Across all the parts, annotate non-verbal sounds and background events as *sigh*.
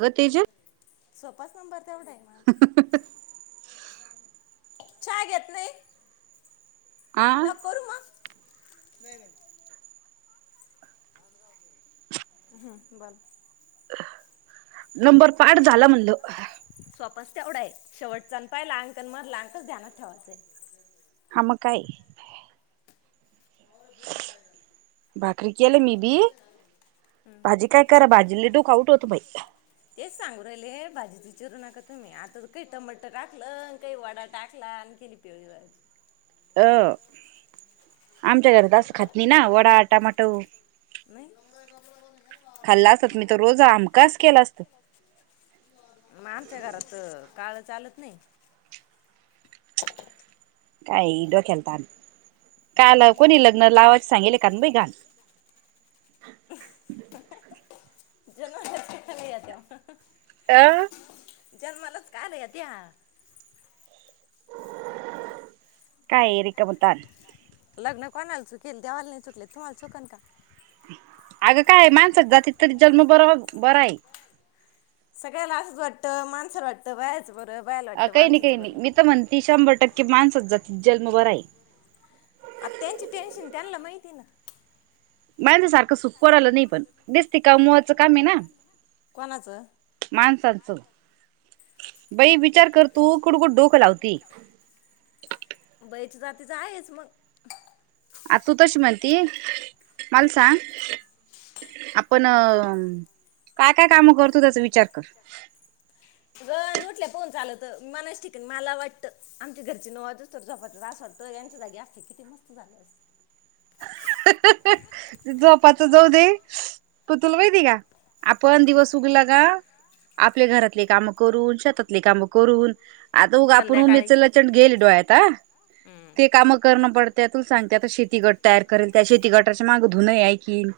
अगं तेजल सोपाच नंबर तेवढ़ा आहे माझा चहा घेत नाही हा नको करू मग नाही नाही हमम बर नंबर पाठ झाला म्हणलं सोपाच तेवढा आहे शेवटचा अन पहिला अन मधला अंकच ध्यानात ठेवाचंय हा मग काय भाकरी कल्या मी बी हम्म भाजी काय करा भाजीला डोक आऊठ होत मा तेच सांगू राहिले हे भाजी च चिरू नका तुम्ही आता काही टमाटर टाकलं काही वडा टाकला *unintelligible* हं आमच्या घरात असं खात नाही ना वडा टमाटव नाही खाल्ला असतात मग मी तर रोज आमकाच केला असत मग आमच्या घरात काळ चालत नाही काय डोक्याला तान. *unintelligible* का बाई घाण जन्मालाच कशाला येत्या म. अ. जन्मालाच काला येत्या. काय रीकम तान. लग्न कोणाला चुकेले देवाला नाही चुकले त तुम्हाला चुकन का? अगं काय मानसाच्या जातीत तरी जन्म बरो बराये. सगळ्याला असंच वाटतं माणस वाटतं बा अ काही नाही काही नाही मी त म्हणती शंभर टक्के माणसच जातीचा जन्म बराय. आ त्यांची टेन्शन त्यांना माहिती ना. माणसा सारखं सुख कोणाला नाही पण, नीस ति कमवायच कामे ना कोणाचं माणसां च बाई विचार कर तू कुड-कुड डोक लावतीय. जातीच आहेच मग. आ तू तशी म्हणती मला सांग? आपण काय काय काम करतो त्याचा विचार कर. गरज उठ पाउन चालत, मनाच्या ठिकाणी मला वाटतं आमच्या घरची नऊ वाजोस्तो झोपात्या अस वाटतं यांच्या जागी अस किती मस्त झालं अस्त. झोपाच जाऊ दे. पण तुला माहिती का? आपण दिवस उगला का? आपल्या घरातले काम करून, शेतातले काम करून आता उगा आपण संध्याकाळी उमेच लाचंड घेऐले डोळ्यात अ हम्म ते कामं करणं पडत त्यातून सांगते, आता शेती गट तयार करेल, त्या शेती गटाच्या माग धुनय आकीन.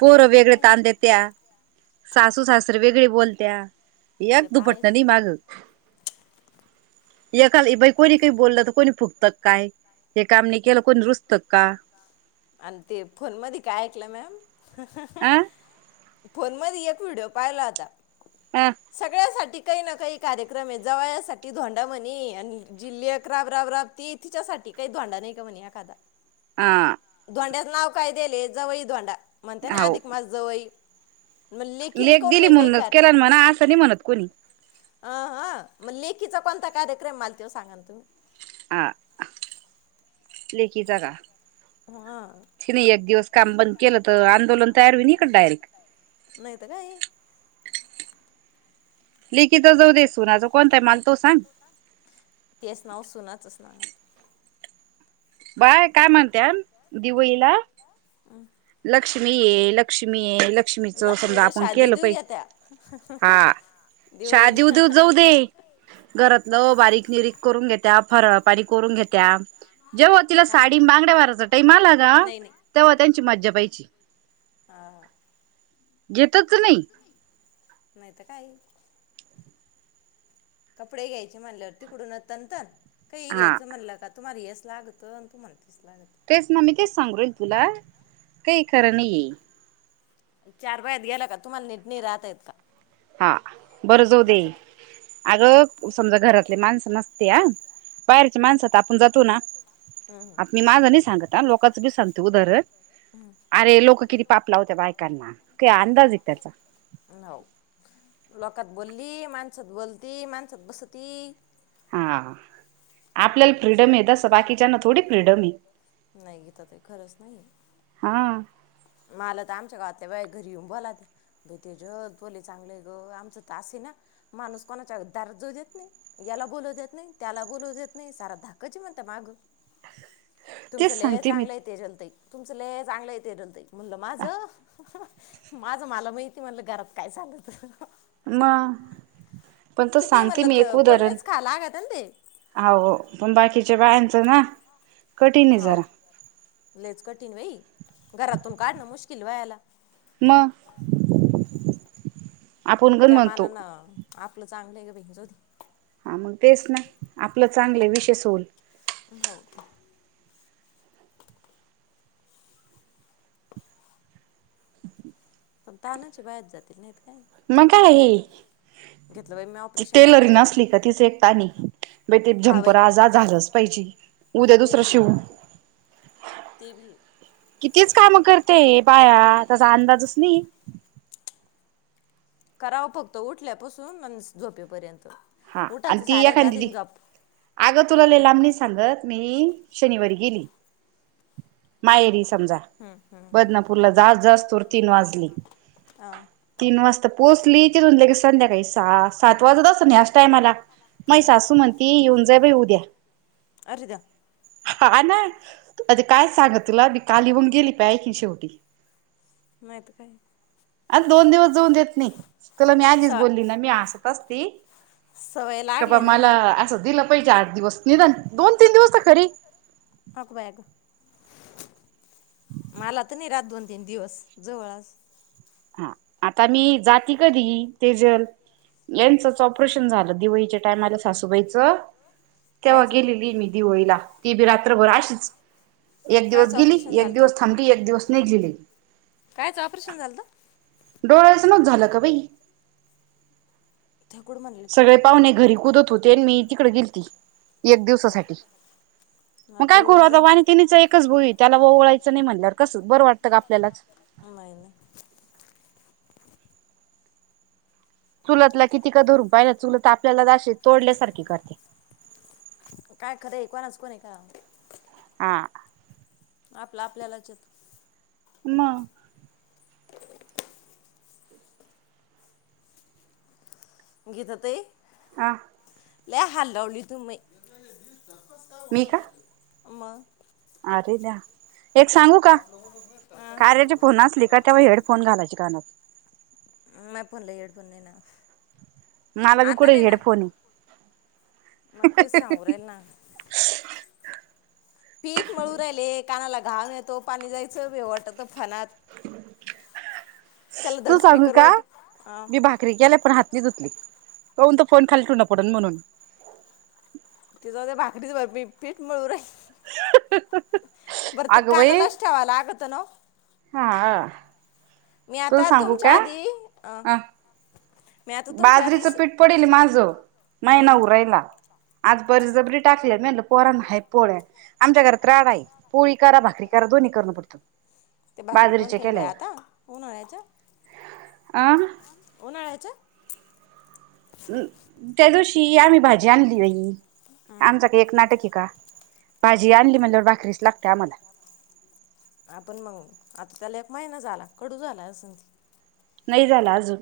पोरं नाही तर वेगळे काय ताणदेत्या सासू सासरे वेगळी बोलत्या. एक ते तर धुपटण आहेच नाही माग. एकाला ये बाई कोणी काही बोललं त कोणी फुगतं का काय? हे काम नई केलं कोणी रुसत का? आणि ते फोन मध्ये काय ऐकलं मॅम अ फोन मध्यी एक व्हिडिओ पाहिला होता, अ सगळ्यासाठी काही ना काही कार्यक्रमे जवयासाठी धोंडा म्हणी, आणि जि लेक राब राब राबती तिच्यासाठी काही धोंडा नाही का म्हणी एखादा. आ. धोंड्याच नाव काय दियेले जवई धोंडा, म्हणता ना अधिक मास जवई. मग लेकील लेक कोण दिली नाही काही म्हणूनच कार केला ना म्हणा असं नाही म्हणत कोणी. अ ह म लेकीचा कोणता कार्यक्रमे, माल तेव सांगान तुम्ही? आ लेकीचा का? हा. तीने एक दिवस काम बंद केलं त, आंदोलन तयार होईन ईकड डायरेक. नाही त काये? लेकीचा जाऊदे सुनाचा कोणताय मल तो सांग? तेच नाव सुनाचंच नाव बाया काय म्हणत्यान दिवळीला लक्ष्मी ये, लक्ष्मी ये, लक लक्ष्मीला शा देऊ देऊ घेत्या. शा देऊ देऊ जाऊ दे घरातलं बारीक निरीक करून घेत त्या फरळ पाणी करून घेत्या. जेव्हा तिला काय साडीन बांगड्या भरायचा टाईम आला का? नाही तेव्हा त्यांची मज्जा पहियची. हा -हा. येतच नाही. नाही तर काय कपडे घ्यायचे म्हणल्यावर तिकडून तनंतन काही हा घ्यायचं म्हणला का? तुम्हा यस लागतं आणि तू म्हणता. तेच ना मी तेच सांगू राईली तुला काही खरं नाही ये. चार बायात गेला का तुम्हाला निट नाही राहता येत का? हा बरं जाऊ दे मात्र अग समजा घरातले माणस नस ते ह बाहेरच्या माणसात आपण जातो ना. आता हम्म मी माझणी सांगत लोकचं बी सांगते उदाहरण अरे लोक किती पाप लावत्या बायकांना काय अंदाज एक त्याचा. हो. लोकात बोलली माणसात बोलती माणसात बसती. हा आपल्याला फ्रीडमे तस बाकीच्या ना थोडी फ्रीडमे नाही गीताताई खरंच नाहीये. हा मला त आमच्या गावातल्या बाया घरी येऊन बोलात्या बाई तेजल त्हा लई चागलय ग आमचं तर असय ना. माणूस कोणाच्या दारात जाऊ देत नाही याला बोलू देत नाही त्याला बोलू देत नाही सारा धाका म्हण माग तेच तुमचं लई सांगते मी चांगलंय तेजलताई तुमचं लई चांगलंय तेजलताई. म्हणलं माझं माझं मला माहते म्हणलं घरात काय चालत. म पण तस किती सांगते म्हणलं मी एक तर उदाहरण. बोलणेच खा लागत ना ते आओ पण बाकीच्या बायांचं ना. कठीण आहे हो जरा लईच कठीण बाई घरातून काढणं मुश्किल बायाला. म. त्या मानान आपलं चांगलंय ग बाई जाउदे. हा मग तेच ना आपलं चांगले विषय सोल. हो. पण तानाचे बाहेचा जातील नाही का? मग काय घेतलं बाई मी ऑपरेशन करून टेलरीन जात असली का तिच एक ताने. बाई ते हा बाई झंपर आज ना झालंच पाहिजे उद्या ते दुसरं बी शिव. ते बी कितीच काम करते बाया त्याचा अंदाजच नाहीये. करावं फक्त उठल्यापसून झोपेपर्यंत. हा आणि उठाचं ती साऱ्याच्या आधी एखाद्दी झोप अगं तुला लई लाबणी सांगत मी शनिवारी गेली माहेरीस. समजा बदनापूरला जावस् जावस् तोर् वाजली. हां तीन वाजता पोहचली तिथून लगेच संध्याकाळी सहा सात वाजत असं ना ह्या अशा टाईमला माही हां सासू म्हणती येऊन जाय बाई उद्या. अरे द्या हा ना, काय सांग तुला मी काली ईउन गेली पाय आखीन शेवटी. नहित काय? अर दोन दिवस जाऊन देत नाही तुला मी स आधीच बोलली ना मी हसत असती. सवय का बा लागल्या ना मला ला असं दिलं पाहिजे आठ दिवस निदान दोन तीन दिवसत अग बया ग. मला तर नाही रात दोन तीन दिवस जवळ आसुन हा आता मी जाती कधी तेजल. यांचच ऑपरेशन झालं दिवाळीच्या टाइमाला सासूबाईच तेव्हा कायच गेलेली मी दिवळीला ती बी रात्रभर अशीच एक दिवस कायचं गेली ऑपरेशन एक झालं दिवस थांबली एक दिवस नाघली लगेच. कायचं ऑपरेशन झालंत. डोळ्याचं नवत झालं का बाई. ठाकूड म्हणले तुम्ही सगळे पाहुणे घरी कुदत होते मी तिकडे गेलती एक हा दिवसासाठी. हा मग काय करू देवळीला आता जा वा आणि तिनीच एकच भाऊये त्याला ओवाळायचं नाही म्हणल्यावर कसं बरं वाटतं का आपल्यालाच नाही नाही. चुलातला किती का धरून पाहि चुलत आपल्या तोडल्यासार कर काय खरं आहे कोणाच कोण आहे का ह आपलं आपल्यालाचत म घीेत ते अ ल हल् लावली तू मही मग अर द एक सांगू का कार्याचे फोन असली का तेव्हा हेडफोन घालायचे कानात ह पण ना मला भी कड हेडफोन मे सावर ना पीठ मळू राहिले कानाला घाऊण येतो पाणी जायचं वाटत फनात धड तू सांगू का स्पीकरवर अ मी भाकरी केले पण हातली तुथली होऊन त फोन खाली ठ न पडल म्हणून तिचा ते भाकरीच भर पीठ मिळू र बरं ते अगं बाई कानालाच ठेवाला अगतं ना हा मी तुला आता सांगू तुमच्या का आधी अ मी आता तुमच्या आधी बाजरीचं स पीठ पडेल माझ मैना अं, उरायला आज बरीच ज बरी टाकली म्ह परण ह पोळ्या आमच्या घरात राडा आहे पोळी का भाकरी का दोन्ही करणं पडत ते बाकरी कोण कोन बयाता अं होन आ्याच्या च अम त्या दिवशी आम्ही भाजी आणली नाही आमचा काही एक नाटक का भाजी आणली म्हणल्यावर भाकरीच लागते आम्हाला आपण मग आता त्याला एक महिना झाला कडू झालाय असं नाही झाला अजून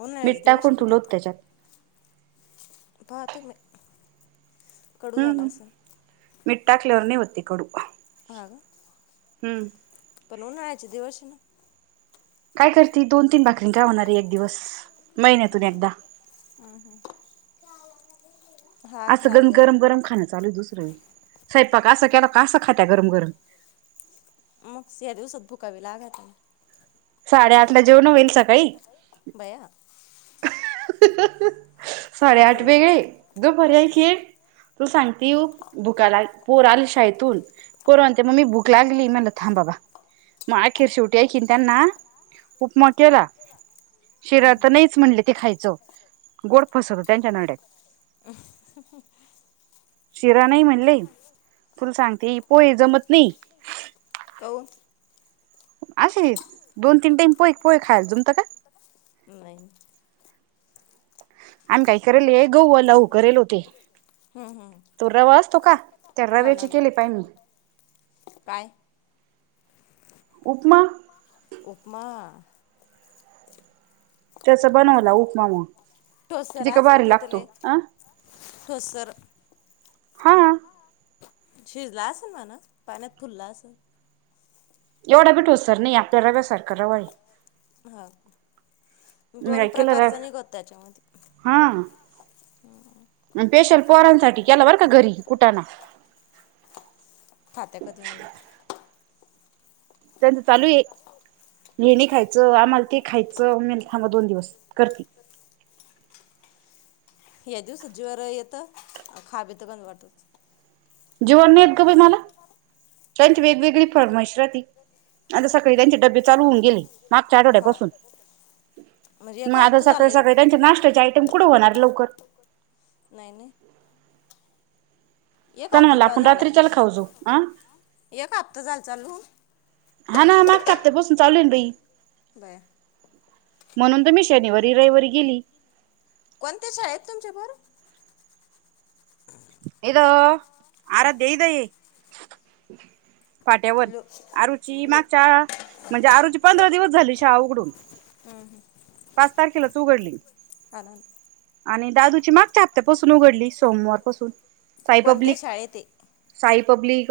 उन्हाळ्याचे मिठ टा दिवस कोून तुल होत त्याच्यात पाह तो मी कडू झाला अस मिठा क्लेवरनेओत्तीिक कोडू हा का हम्म पण हो ना आयचे दिवस ना काय करते दोन तीन भाकरी काय होणारे एक दिवस महिन्यातून एकदा हम्म हम् असं ग गरम गम खां चालू आहे दुसरंेळी स्वैपाक कासं केला कासं खात्या गरम गरम मग सि या दिवसात भुकावी लागा त साडे आठ ला जेवण होईल सकाळी बया साडे मी अठ तर बजे गय उधो परर्या खीळ तू सांगते भुकाला पोर आल शाळेतून पोरनते मगी भूक लागली मला थां बाबा मग अखेर शेवटी ऐिन त्यांना उपमा केला शिरा तर नाहीच म्हणले ते खायचं गोड फसवत त्यांच्या नड्यात शिरा नाही म्हणले तुल सांगते पोहे जमत नाही हो असे दोन तीन टाईम पोहे पोहे खायला जमत का नाही आम्ही काही करेल आहे गऊ लह करेल होते हम्म, हम्म. तो रवा असतो का त्या हो रव्याची ना ना. केली पाहि मी काय उपमा उपमा त्याचा बनवला उपमा मग कितीे ग भारी लागतो अं फसर हा शिजला असेल म्हणा पाण्यात फुलला असेल एवढा बि ठोसर नाही आपल्या रव्यासारखा रवा आहे हा मी दोन काय केलं र प्रकारच निघत त्याच्यामध्ये पेशल पोरांसाठी केला बर का घरी कुठाना खात्यात कधी मध्ये त्यांचं चालू आहे हे नाय खायचं आम्हाला ते खायचं म दोन दिवस करती *unintelligible* या दिवसात जीवा वर येतं खावेत बन जीवावर नाही येत ग मला त्यांची वेगवेगळी फर्माईश आता सकाळी त्यांचे डबे चालू होऊन गेले मागच्या हो आठवड्यापासून म्हणजे एक मग आता हफ्ता सकाळी झालय सकाळी त्यांचे नाश्त्याचे आयटम कुठे होणार लवकर नाही नाही एक त्यांना म्हणलं हप्ताचा आपण झाला चल रात्रीच्याला खाऊ जाऊ आ एक हप्ता झाल चालू हा ना मागच्या हप्त्या बसून चालू आहे ना बई बया म्हणून तर मी शनिवारी रविवारी गेली कोणत्या शाळेत तुमच्या बरं येथ आराध्य्या इथं ये फाट्यावरन लो आरुची लो मागच्या म्हणजे आरूची पंधरा दिवस झाली शाळा उघडून पाच तारखेलाच उघडली आनंद आणि दादूची मागच्या हफ्त्यापासून उघडली सोमवार साई कोणत्या पब्लिक शाळेत आहे साई पब्लिक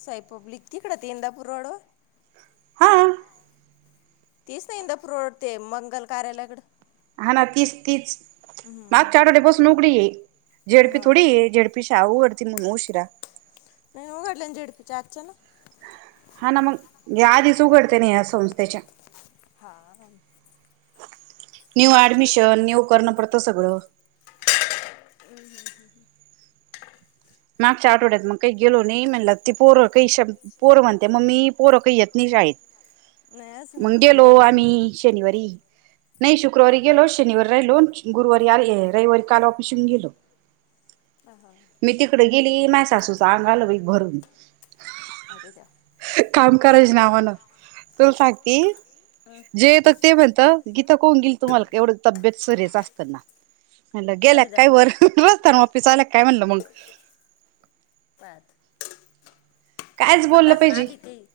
साई पब्लिक तिकड ते इंदापूर रोडवर हा तीच इंदापूर रोड ते मंगल कार्यालयाकडं हा ना तीच तीच मागच्या आठवड्या पासून उघडी ये हां झेडपी थोडी हां आहे झेडपी शाळा उघडते ति मग ऊशिरा नाही ओ उघडल्या झेडपी च्या अचानक हा ना मग या आधीच उघडते ना या संस्थेच्या ह न्यू ऍडमिशन न्यू करणं पडत सगळं मागच्या आठवड्यात मग काही गेलो नाही म्हणला ती पोर काही पोरं म्हणते मम्मी पोरं काही येत नाय शाळेत. नाही मग असं गेलो येत बी नाही आम्ही शनिवारी नाही शुक्रवारी गेलो शनिवारी राहिलो गुरुवारी रविवारी काल ऑफिस हुन गेलो हां हां मी तिकडे गेली माझ्या सासूच आंग आल बाई भरून अरे देवा काम काय करायच्या नावानं करायच तुला सांगते आम्हाला जे येतात ते म्हणत गीता कोऊन गेली तुम्हाला एवढं घरीच असता मला वाटलं गेल्या अरे की काय देवा वर काय म्हणलं मग बर कायच बोललं पाहिजे काही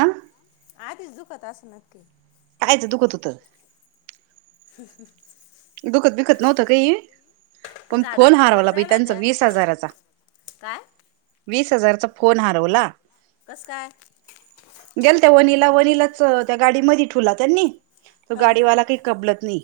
अं आधीच दुखत असंणार की पायच दुखत होत ह दुखत बिखत नव्हतं काही पण फोन झाडाला तर बरं हारवला बाई जायला त्यांचा होत्या वीस हजाराचा काय? वीस हजारचा फोन हारवला. कसं काय? वनीलाच त्या गाडी मध्ये ठेवला त्यांनी तो हां हां गाडीवाला काही कपलत नाही.